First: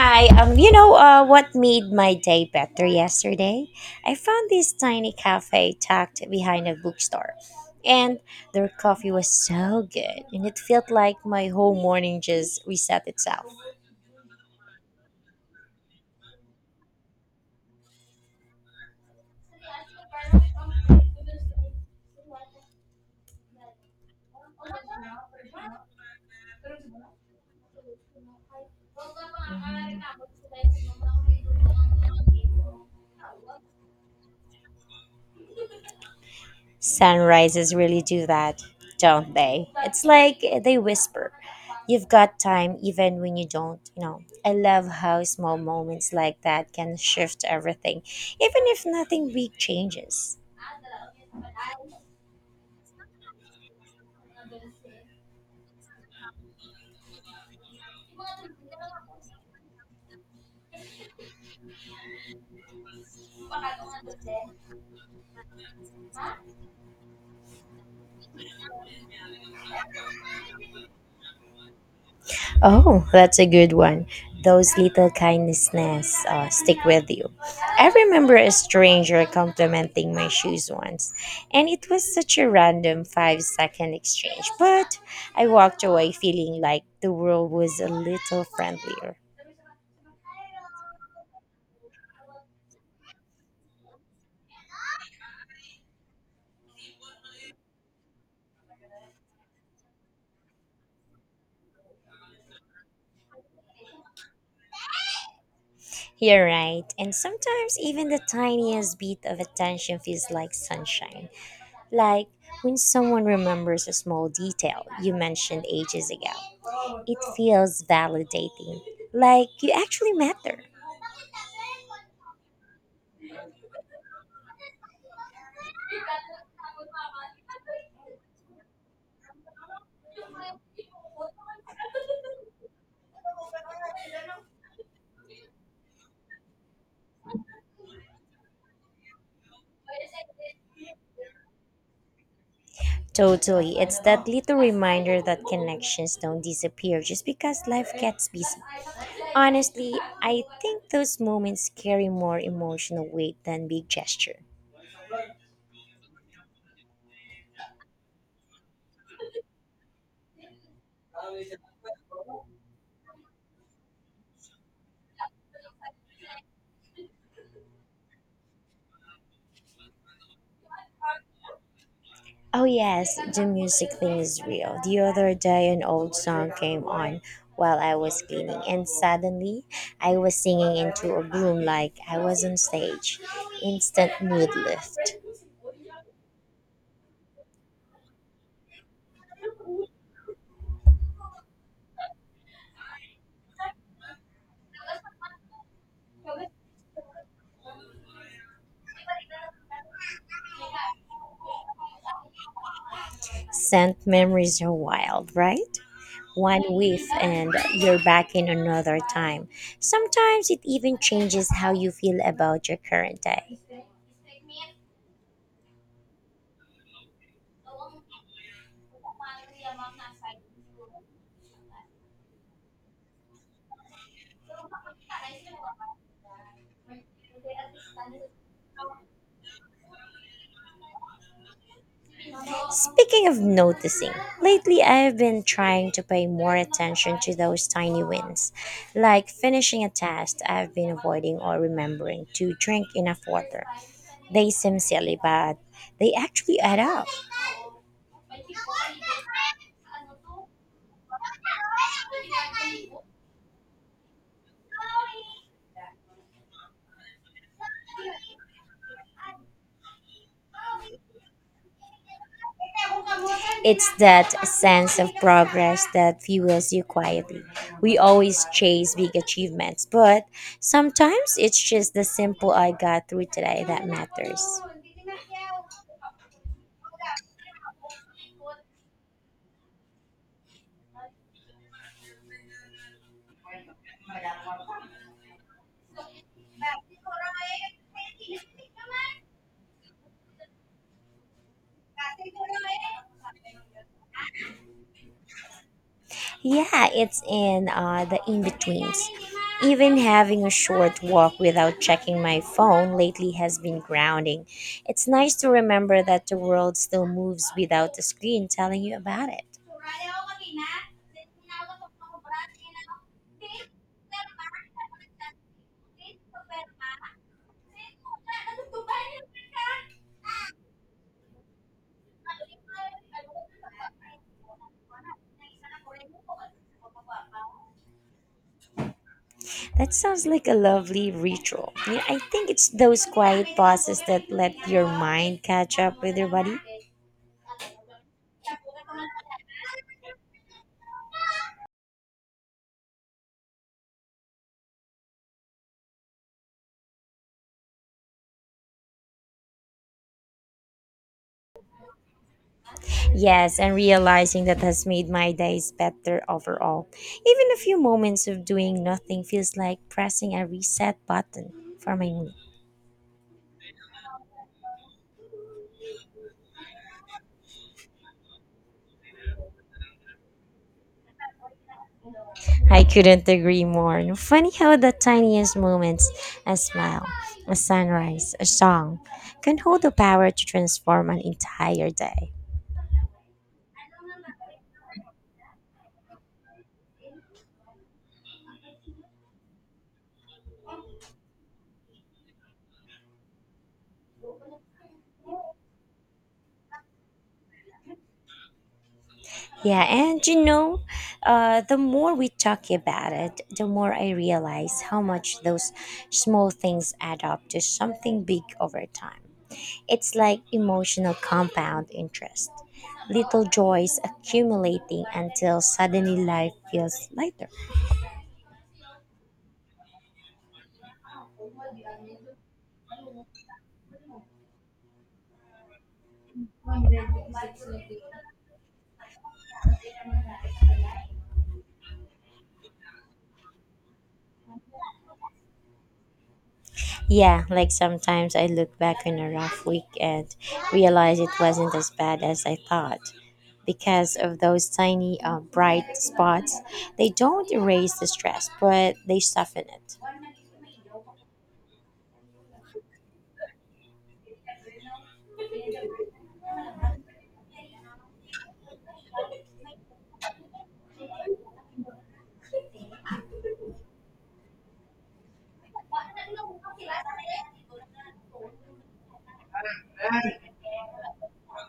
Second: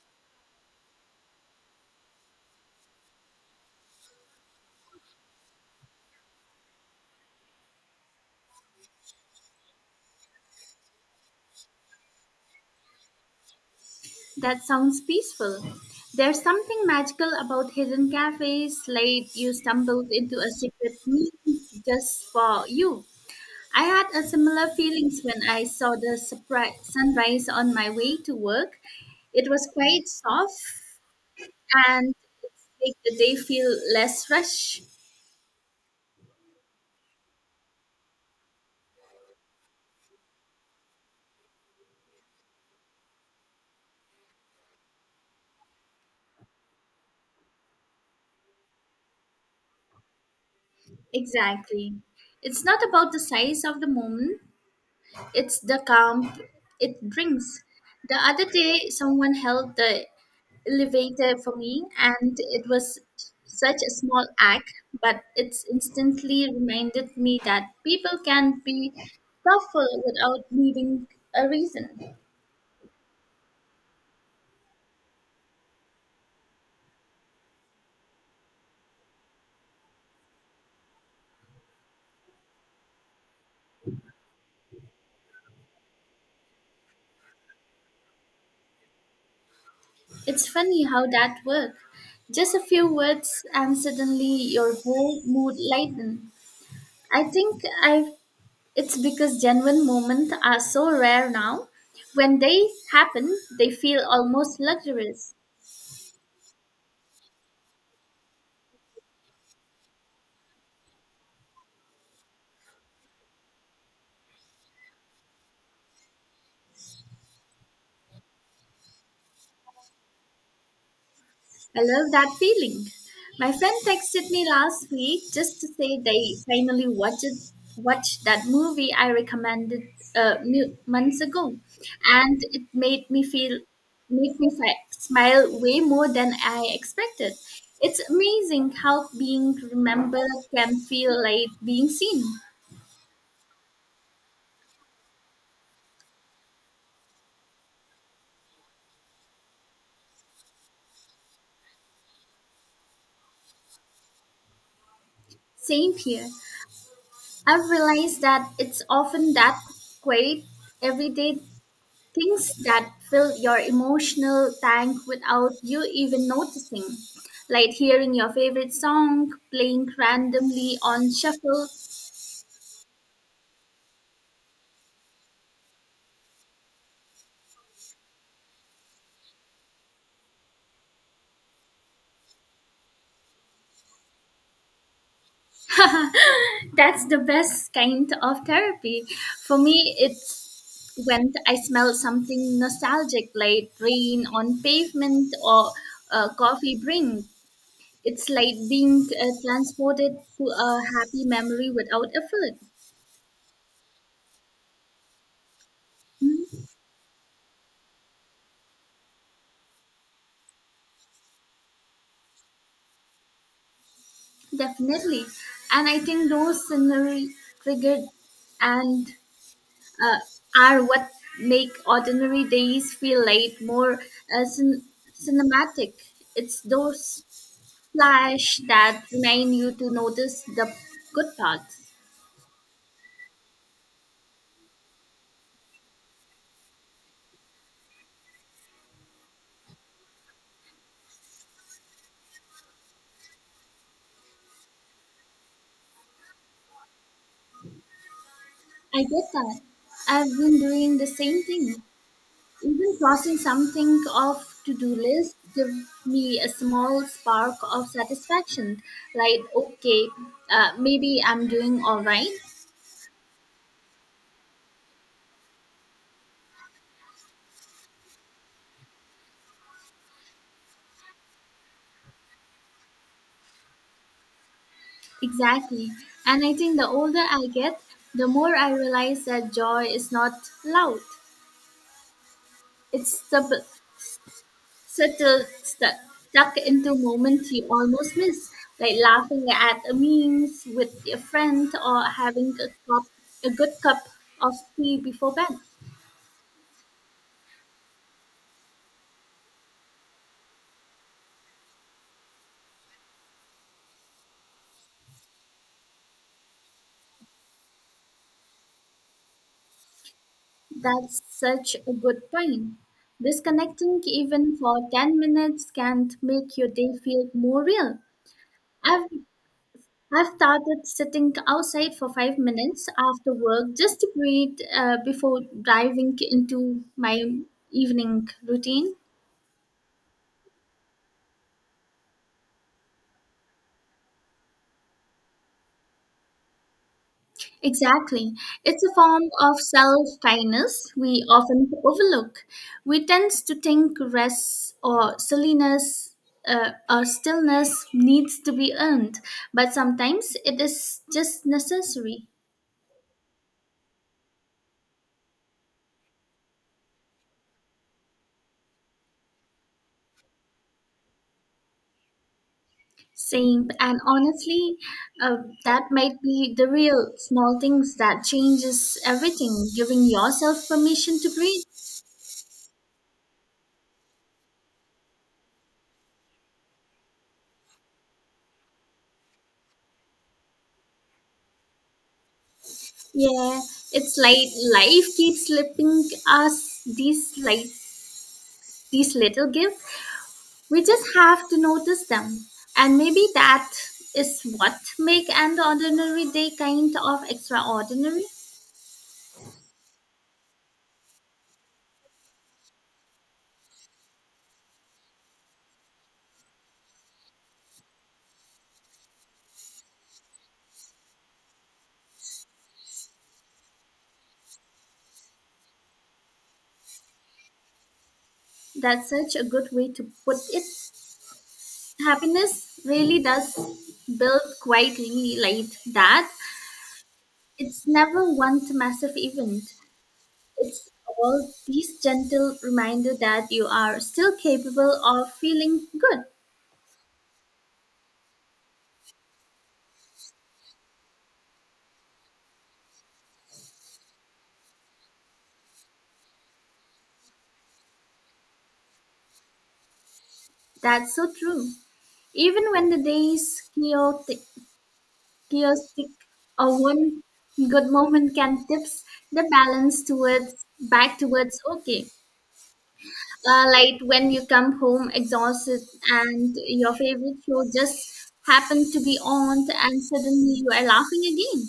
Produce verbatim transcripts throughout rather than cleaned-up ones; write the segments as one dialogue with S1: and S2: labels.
S1: Hi, um, you know uh, what made my day better yesterday? I found this tiny cafe tucked behind a bookstore, and their coffee was so good, and it felt like my whole morning just reset itself.
S2: That sounds peaceful. There's something magical about hidden cafes, late you stumbled into a secret meeting just for you. I had a similar feelings when I saw the surprise sunrise on my way to work. It was quite soft and it made the day feel less rush.
S1: Sunrises really do that, don't they? It's like they whisper, You've got time even when you don't, you know. I love how small moments like that can shift everything, even if nothing big changes.
S2: Exactly. It's not about the size of the moment, it's the calm it brings. The other day, someone held the elevator for me, and it was such a small act, but it's instantly reminded me that people can be thoughtful without needing a reason.
S1: Oh, that's a good one. Those little kindnesses uh, stick with you. I remember a stranger complimenting my shoes once, and it was such a random five second exchange, but I walked away feeling like the world was a little friendlier.
S2: It's funny how that works. Just a few words, and suddenly your whole mood lightens. I think I've It's because genuine moments are so rare now. When they happen, they feel almost luxurious.
S1: You're right, and sometimes even the tiniest bit of attention feels like sunshine. Like when someone remembers a small detail you mentioned ages ago, it feels validating, like you actually matter.
S2: I love that feeling. My friend texted me last week just to say they finally watched watched that movie I recommended uh, mu- months ago, and it made me feel made me fi- smile way more than I expected. It's amazing how being remembered can feel like being seen.
S1: Totally, it's that little reminder that connections don't disappear just because life gets busy. Honestly, I think those moments carry more emotional weight than big gesture.
S2: Same here. I've realized that it's often that quiet, everyday things that fill your emotional tank without you even noticing, like hearing your favorite song playing randomly on shuffle.
S1: Oh yes, the music thing is real. The other day an old song came on while I was cleaning and suddenly I was singing into a room like I was on stage. Instant mood lift.
S2: That's the best kind of therapy. For me, it's when I smell something nostalgic, like rain on pavement or a coffee drink. It's like being uh, transported to a happy memory without effort.
S1: Scent memories are wild, right? One whiff and you're back in another time. Sometimes it even changes how you feel about your current day.
S2: Definitely. And I think those scenery triggered and uh, are what make ordinary days feel like more uh, cin- cinematic. It's those flash that remind you to notice the good parts.
S1: Speaking of noticing, lately I've been trying to pay more attention to those tiny wins, like finishing a task I've been avoiding or remembering to drink enough water. They seem silly, but they actually add up.
S2: I get that. I've been doing the same thing. Even crossing something off to-do list give me a small spark of satisfaction. Like, okay, uh, maybe I'm doing all right.
S1: It's that sense of progress that fuels you quietly. We always chase big achievements, but sometimes it's just the simple I got through today that matters.
S2: Exactly. And I think the older I get, the more I realize that joy is not loud. It's subtle, subtle stuck, stuck into moments you almost miss, like laughing at a memes with your friend or having a, cup, a good cup of tea before bed.
S1: Yeah, it's in uh, the in betweens. Even having a short walk without checking my phone lately has been grounding. It's nice to remember that the world still moves without the screen telling you about it.
S2: That's such a good point. Disconnecting even for ten minutes can make your day feel more real. I've, I've started sitting outside for five minutes after work just to breathe uh, before diving into my evening routine.
S1: That sounds like a lovely ritual. Yeah, I think it's those quiet pauses that let your mind catch up with your body.
S2: Exactly. It's a form of self kindness we often overlook. We tend to think rest or silliness uh, or stillness needs to be earned, but sometimes it is just necessary.
S1: Yes, and realizing that has made my days better overall. Even a few moments of doing nothing feels like pressing a reset button for my mood.
S2: Same, and honestly, uh, that might be the real small things that changes everything. Giving yourself permission to breathe.
S1: I couldn't agree more. And funny how the tiniest moments, a smile, a sunrise, a song, can hold the power to transform an entire day.
S2: Yeah, it's like life keeps slipping us these like these little gifts. We just have to notice them. And maybe that is what make an ordinary day kind of extraordinary.
S1: Yeah, and you know, uh, the more we talk about it, the more I realize how much those small things add up to something big over time. It's like emotional compound interest. Little joys accumulating until suddenly life feels lighter.
S2: That's such a good way to put it. Happiness really does build quietly like that. It's never one massive event. It's all these gentle reminder that you are still capable of feeling good.
S1: Yeah, like sometimes I look back on a rough week and realize it wasn't as bad as I thought. Because of those tiny uh, bright spots, they don't erase the stress, but they soften it.
S2: That's so true. Even when the day is chaotic, chaotic or one good moment can tips the balance towards back towards okay, uh, like when you come home exhausted and your favorite show just happened to be on and suddenly you are laughing again.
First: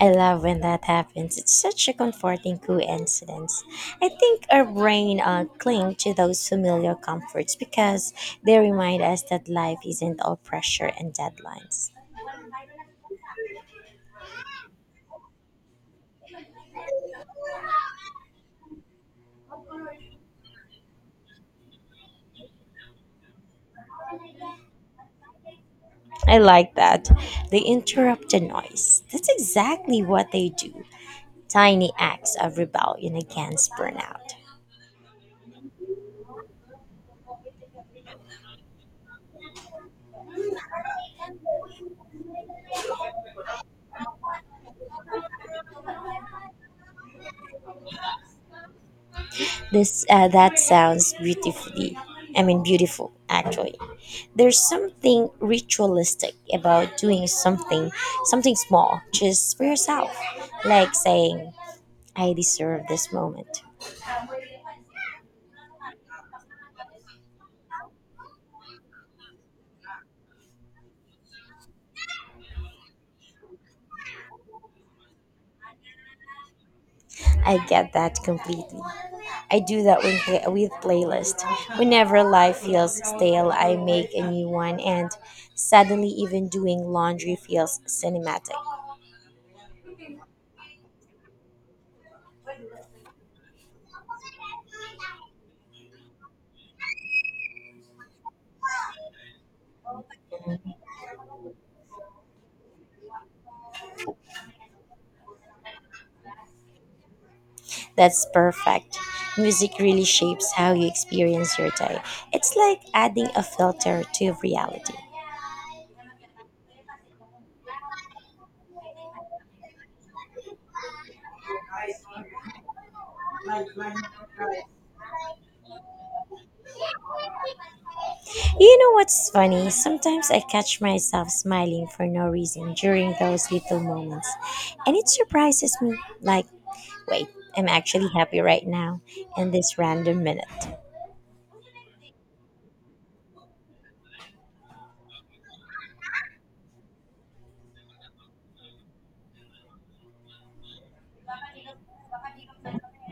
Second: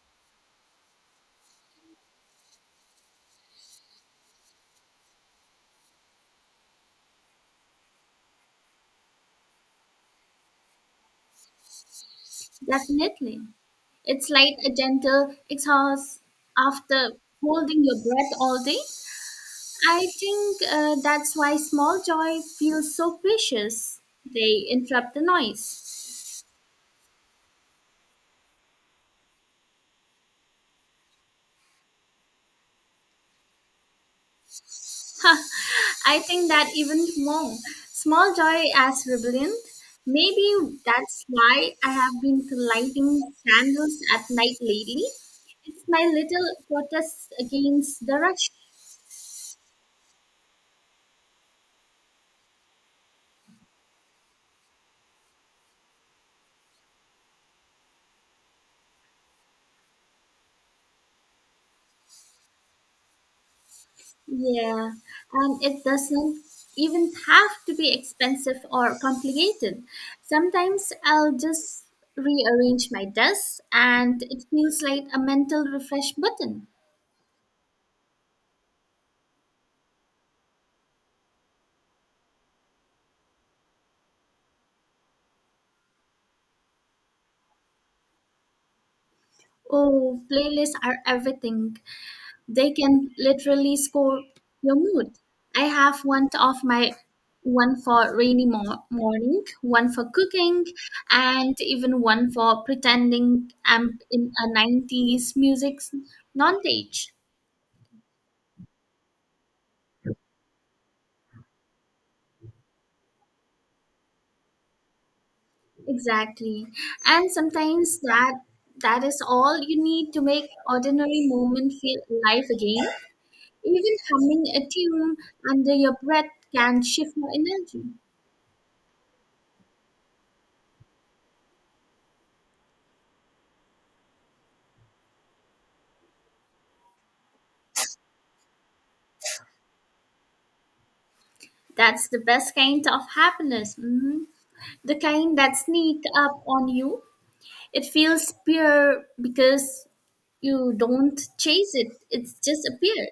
S1: I love when that happens. It's such a comforting coincidence. I think our brain uh, cling to those familiar comforts because they remind us that life isn't all pressure and deadlines.
S2: Definitely, it's like a gentle exhaust after holding your breath all day. I think uh, that's why small joy feels so precious. They interrupt the noise.
S1: I like that. They interrupt the noise. That's exactly what they do. Tiny acts of rebellion against burnout.
S2: I think that even more. Small joy as rebellion. Maybe that's why I have been lighting candles at night lately. It's my little protest against the rush.
S1: This uh, That sounds beautifully. I mean, beautiful actually. There's something ritualistic about doing something, something small, just for yourself. Like saying, I deserve this moment.
S2: Yeah, and it doesn't even have to be expensive or complicated. Sometimes I'll just rearrange my desk and it feels like a mental refresh button.
S1: I get that completely. I do that with, play- with playlist. Whenever life feels stale, I make a new one, and suddenly, even doing laundry feels cinematic.
S2: Oh, playlists are everything. They can literally score your mood. I have one of my one for rainy mo- morning, one for cooking, and even one for pretending I'm in a nineties music non-page.
S1: That's perfect. Music really shapes how you experience your day. It's like adding a filter to reality.
S2: Exactly. And sometimes that that is all you need to make ordinary moment feel alive again. Even humming a tune under your breath can shift your energy.
S1: You know what's funny? Sometimes I catch myself smiling for no reason during those little moments. And it surprises me like, wait, I'm actually happy right now in this random minute.
S2: That's the best kind of happiness. Mhm. The kind that sneak up on you. It feels pure because you don't chase it. It's just appear.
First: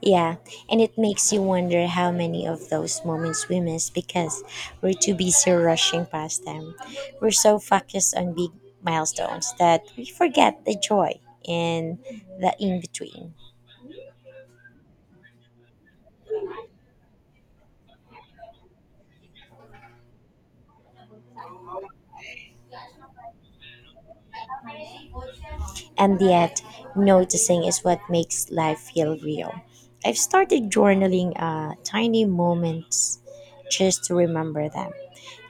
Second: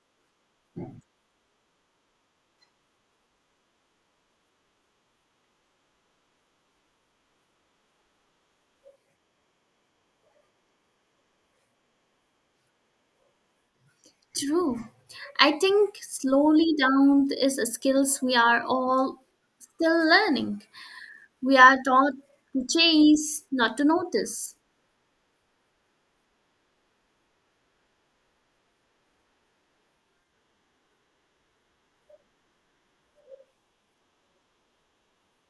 S1: Yeah, and it makes you wonder how many of those moments we miss because we're too busy rushing past them. We're so focused on big milestones that we forget the joy in the in between.
S2: True. I think slowly down is a skills we are all still learning. We are taught to chase, not to notice.
S1: And yet, noticing is what makes life feel real. I've started journaling uh, tiny moments just to remember them.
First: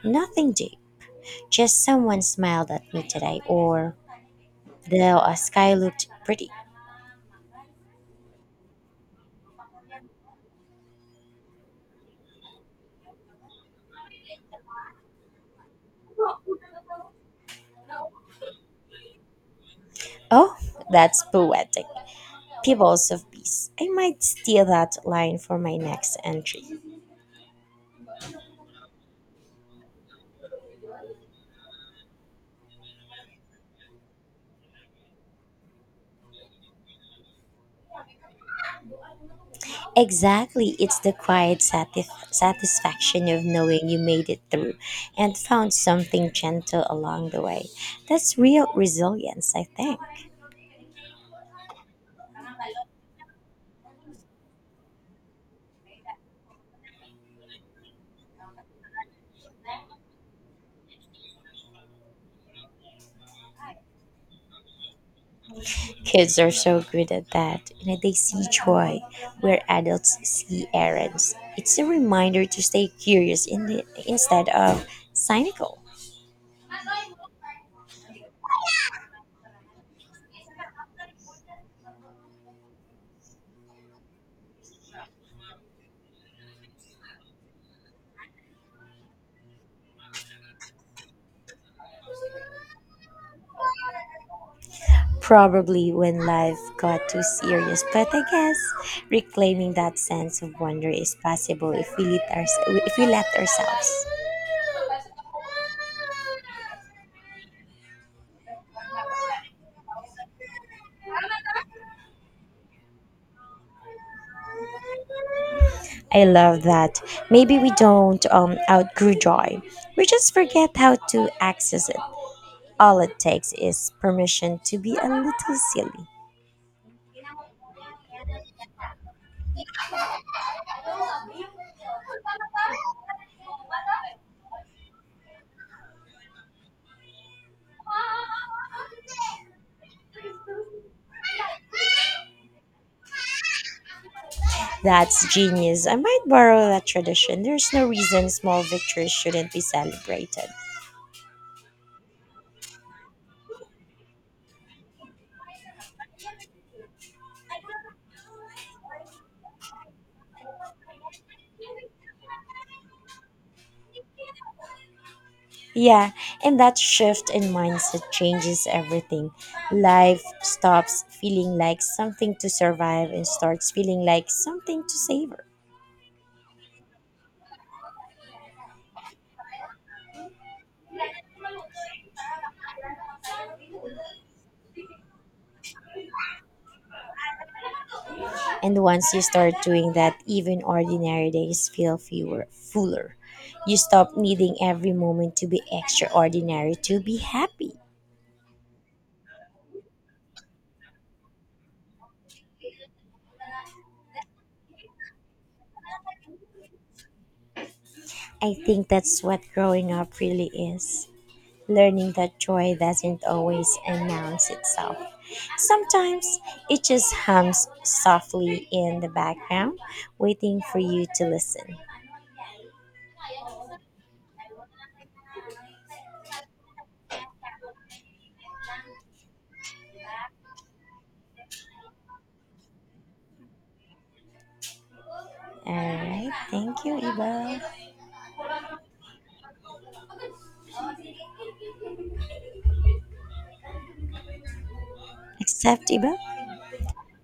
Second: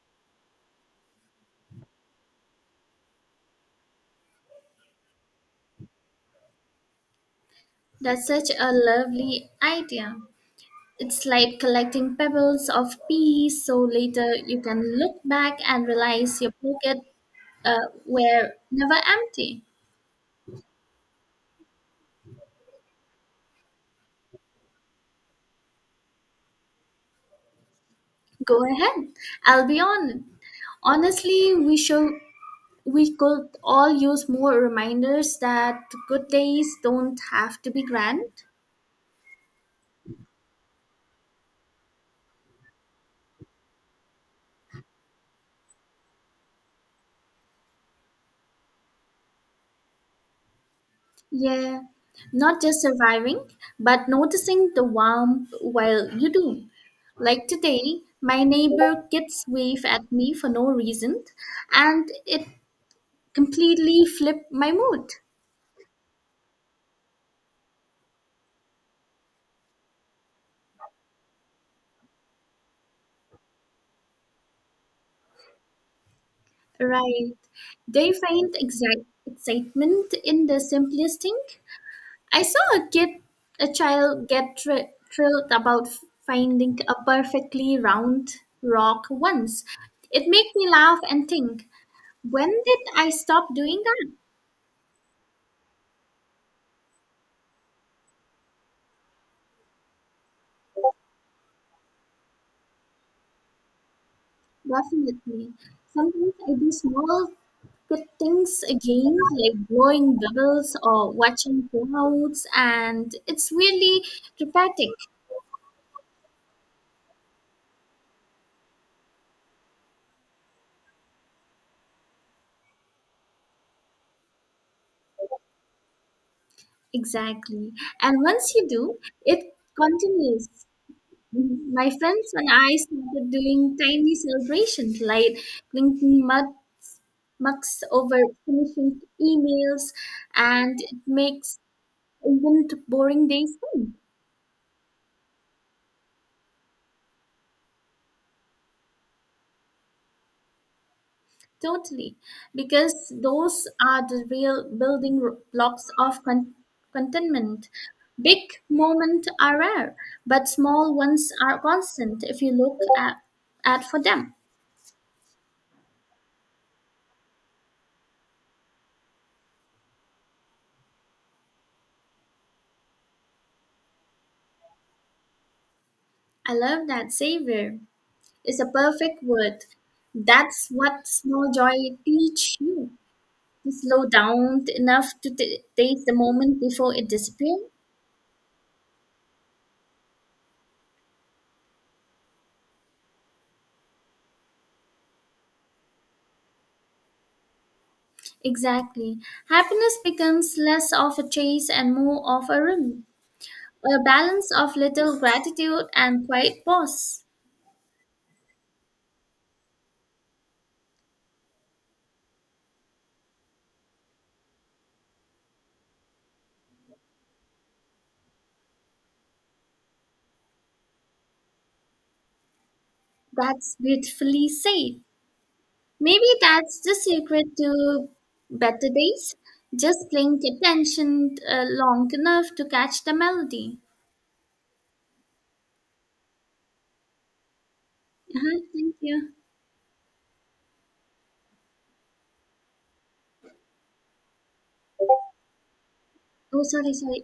S1: Nothing deep, just someone smiled at me today or the uh, sky looked pretty.
S2: That's such a lovely idea. It's like collecting pebbles of peace so later you can look back and realize your pocket uh, were never empty.
S1: Oh, that's poetic. Pivots of peace. I might steal that line for my next entry.
S2: Go ahead. I'll be on. It. Honestly, we should we could all use more reminders that good days don't have to be grand.
S1: Exactly, it's the quiet satisf- satisfaction of knowing you made it through and found something gentle along the way. That's real resilience, I think.
S2: Yeah. Not just surviving, but noticing the warmth while you do. Like today, my neighbor kids wave at me for no reason, and it completely flipped my mood.
S1: Kids are so good at that. You know, they see joy where adults see errands. It's a reminder to stay curious in the, instead of cynical.
S2: Right. They find exact excitement in the simplest thing. I saw a kid, A child get thr- thrilled about finding a perfectly round rock once. It made me laugh and think, when did I stop doing that?
S1: Probably when life got too serious, but I guess reclaiming that sense of wonder is possible if we let, our, if we let ourselves.
S2: Definitely. Sometimes I do small good things again, like blowing bubbles or watching clouds, and it's really therapeutic.
S1: I love that. Maybe we don't um, outgrow joy, we just forget how to access it. All it takes is permission to be a little silly.
S2: Exactly. And once you do, it continues. My friends and I started doing tiny celebrations like clinking mug, mugs over finishing emails, and it makes even t- boring days fun.
S1: That's genius. I might borrow that tradition. There's no reason small victories shouldn't be celebrated.
S2: Totally, because those are the real building r- blocks of con- contentment. Big moments are rare, but small ones are constant if you look at, at for them.
S1: Yeah, and that shift in mindset changes everything. Life stops feeling like something to survive and starts feeling like something to savor.
S2: I love that savior. Is a perfect word. That's what Snow Joy teach you to slow down t- enough to t- taste the moment before it disappears.
S1: And once you start doing that, even ordinary days feel fewer, fuller. You stop needing every moment to be extraordinary to be happy.
S2: Exactly. Happiness becomes less of a chase and more of a rhythm, a balance of little gratitude and quiet pause.
S1: I think that's what growing up really is. Learning that joy doesn't always announce itself. Sometimes it just hums softly in the background, waiting for you to listen.
S2: That's beautifully said. Maybe that's the secret to better days. Just paying attention uh, long enough to catch the melody.
S1: All right, thank you, Iba.
S2: Uh-huh, thank you.
S1: Except Iba.
S2: Oh, sorry, sorry.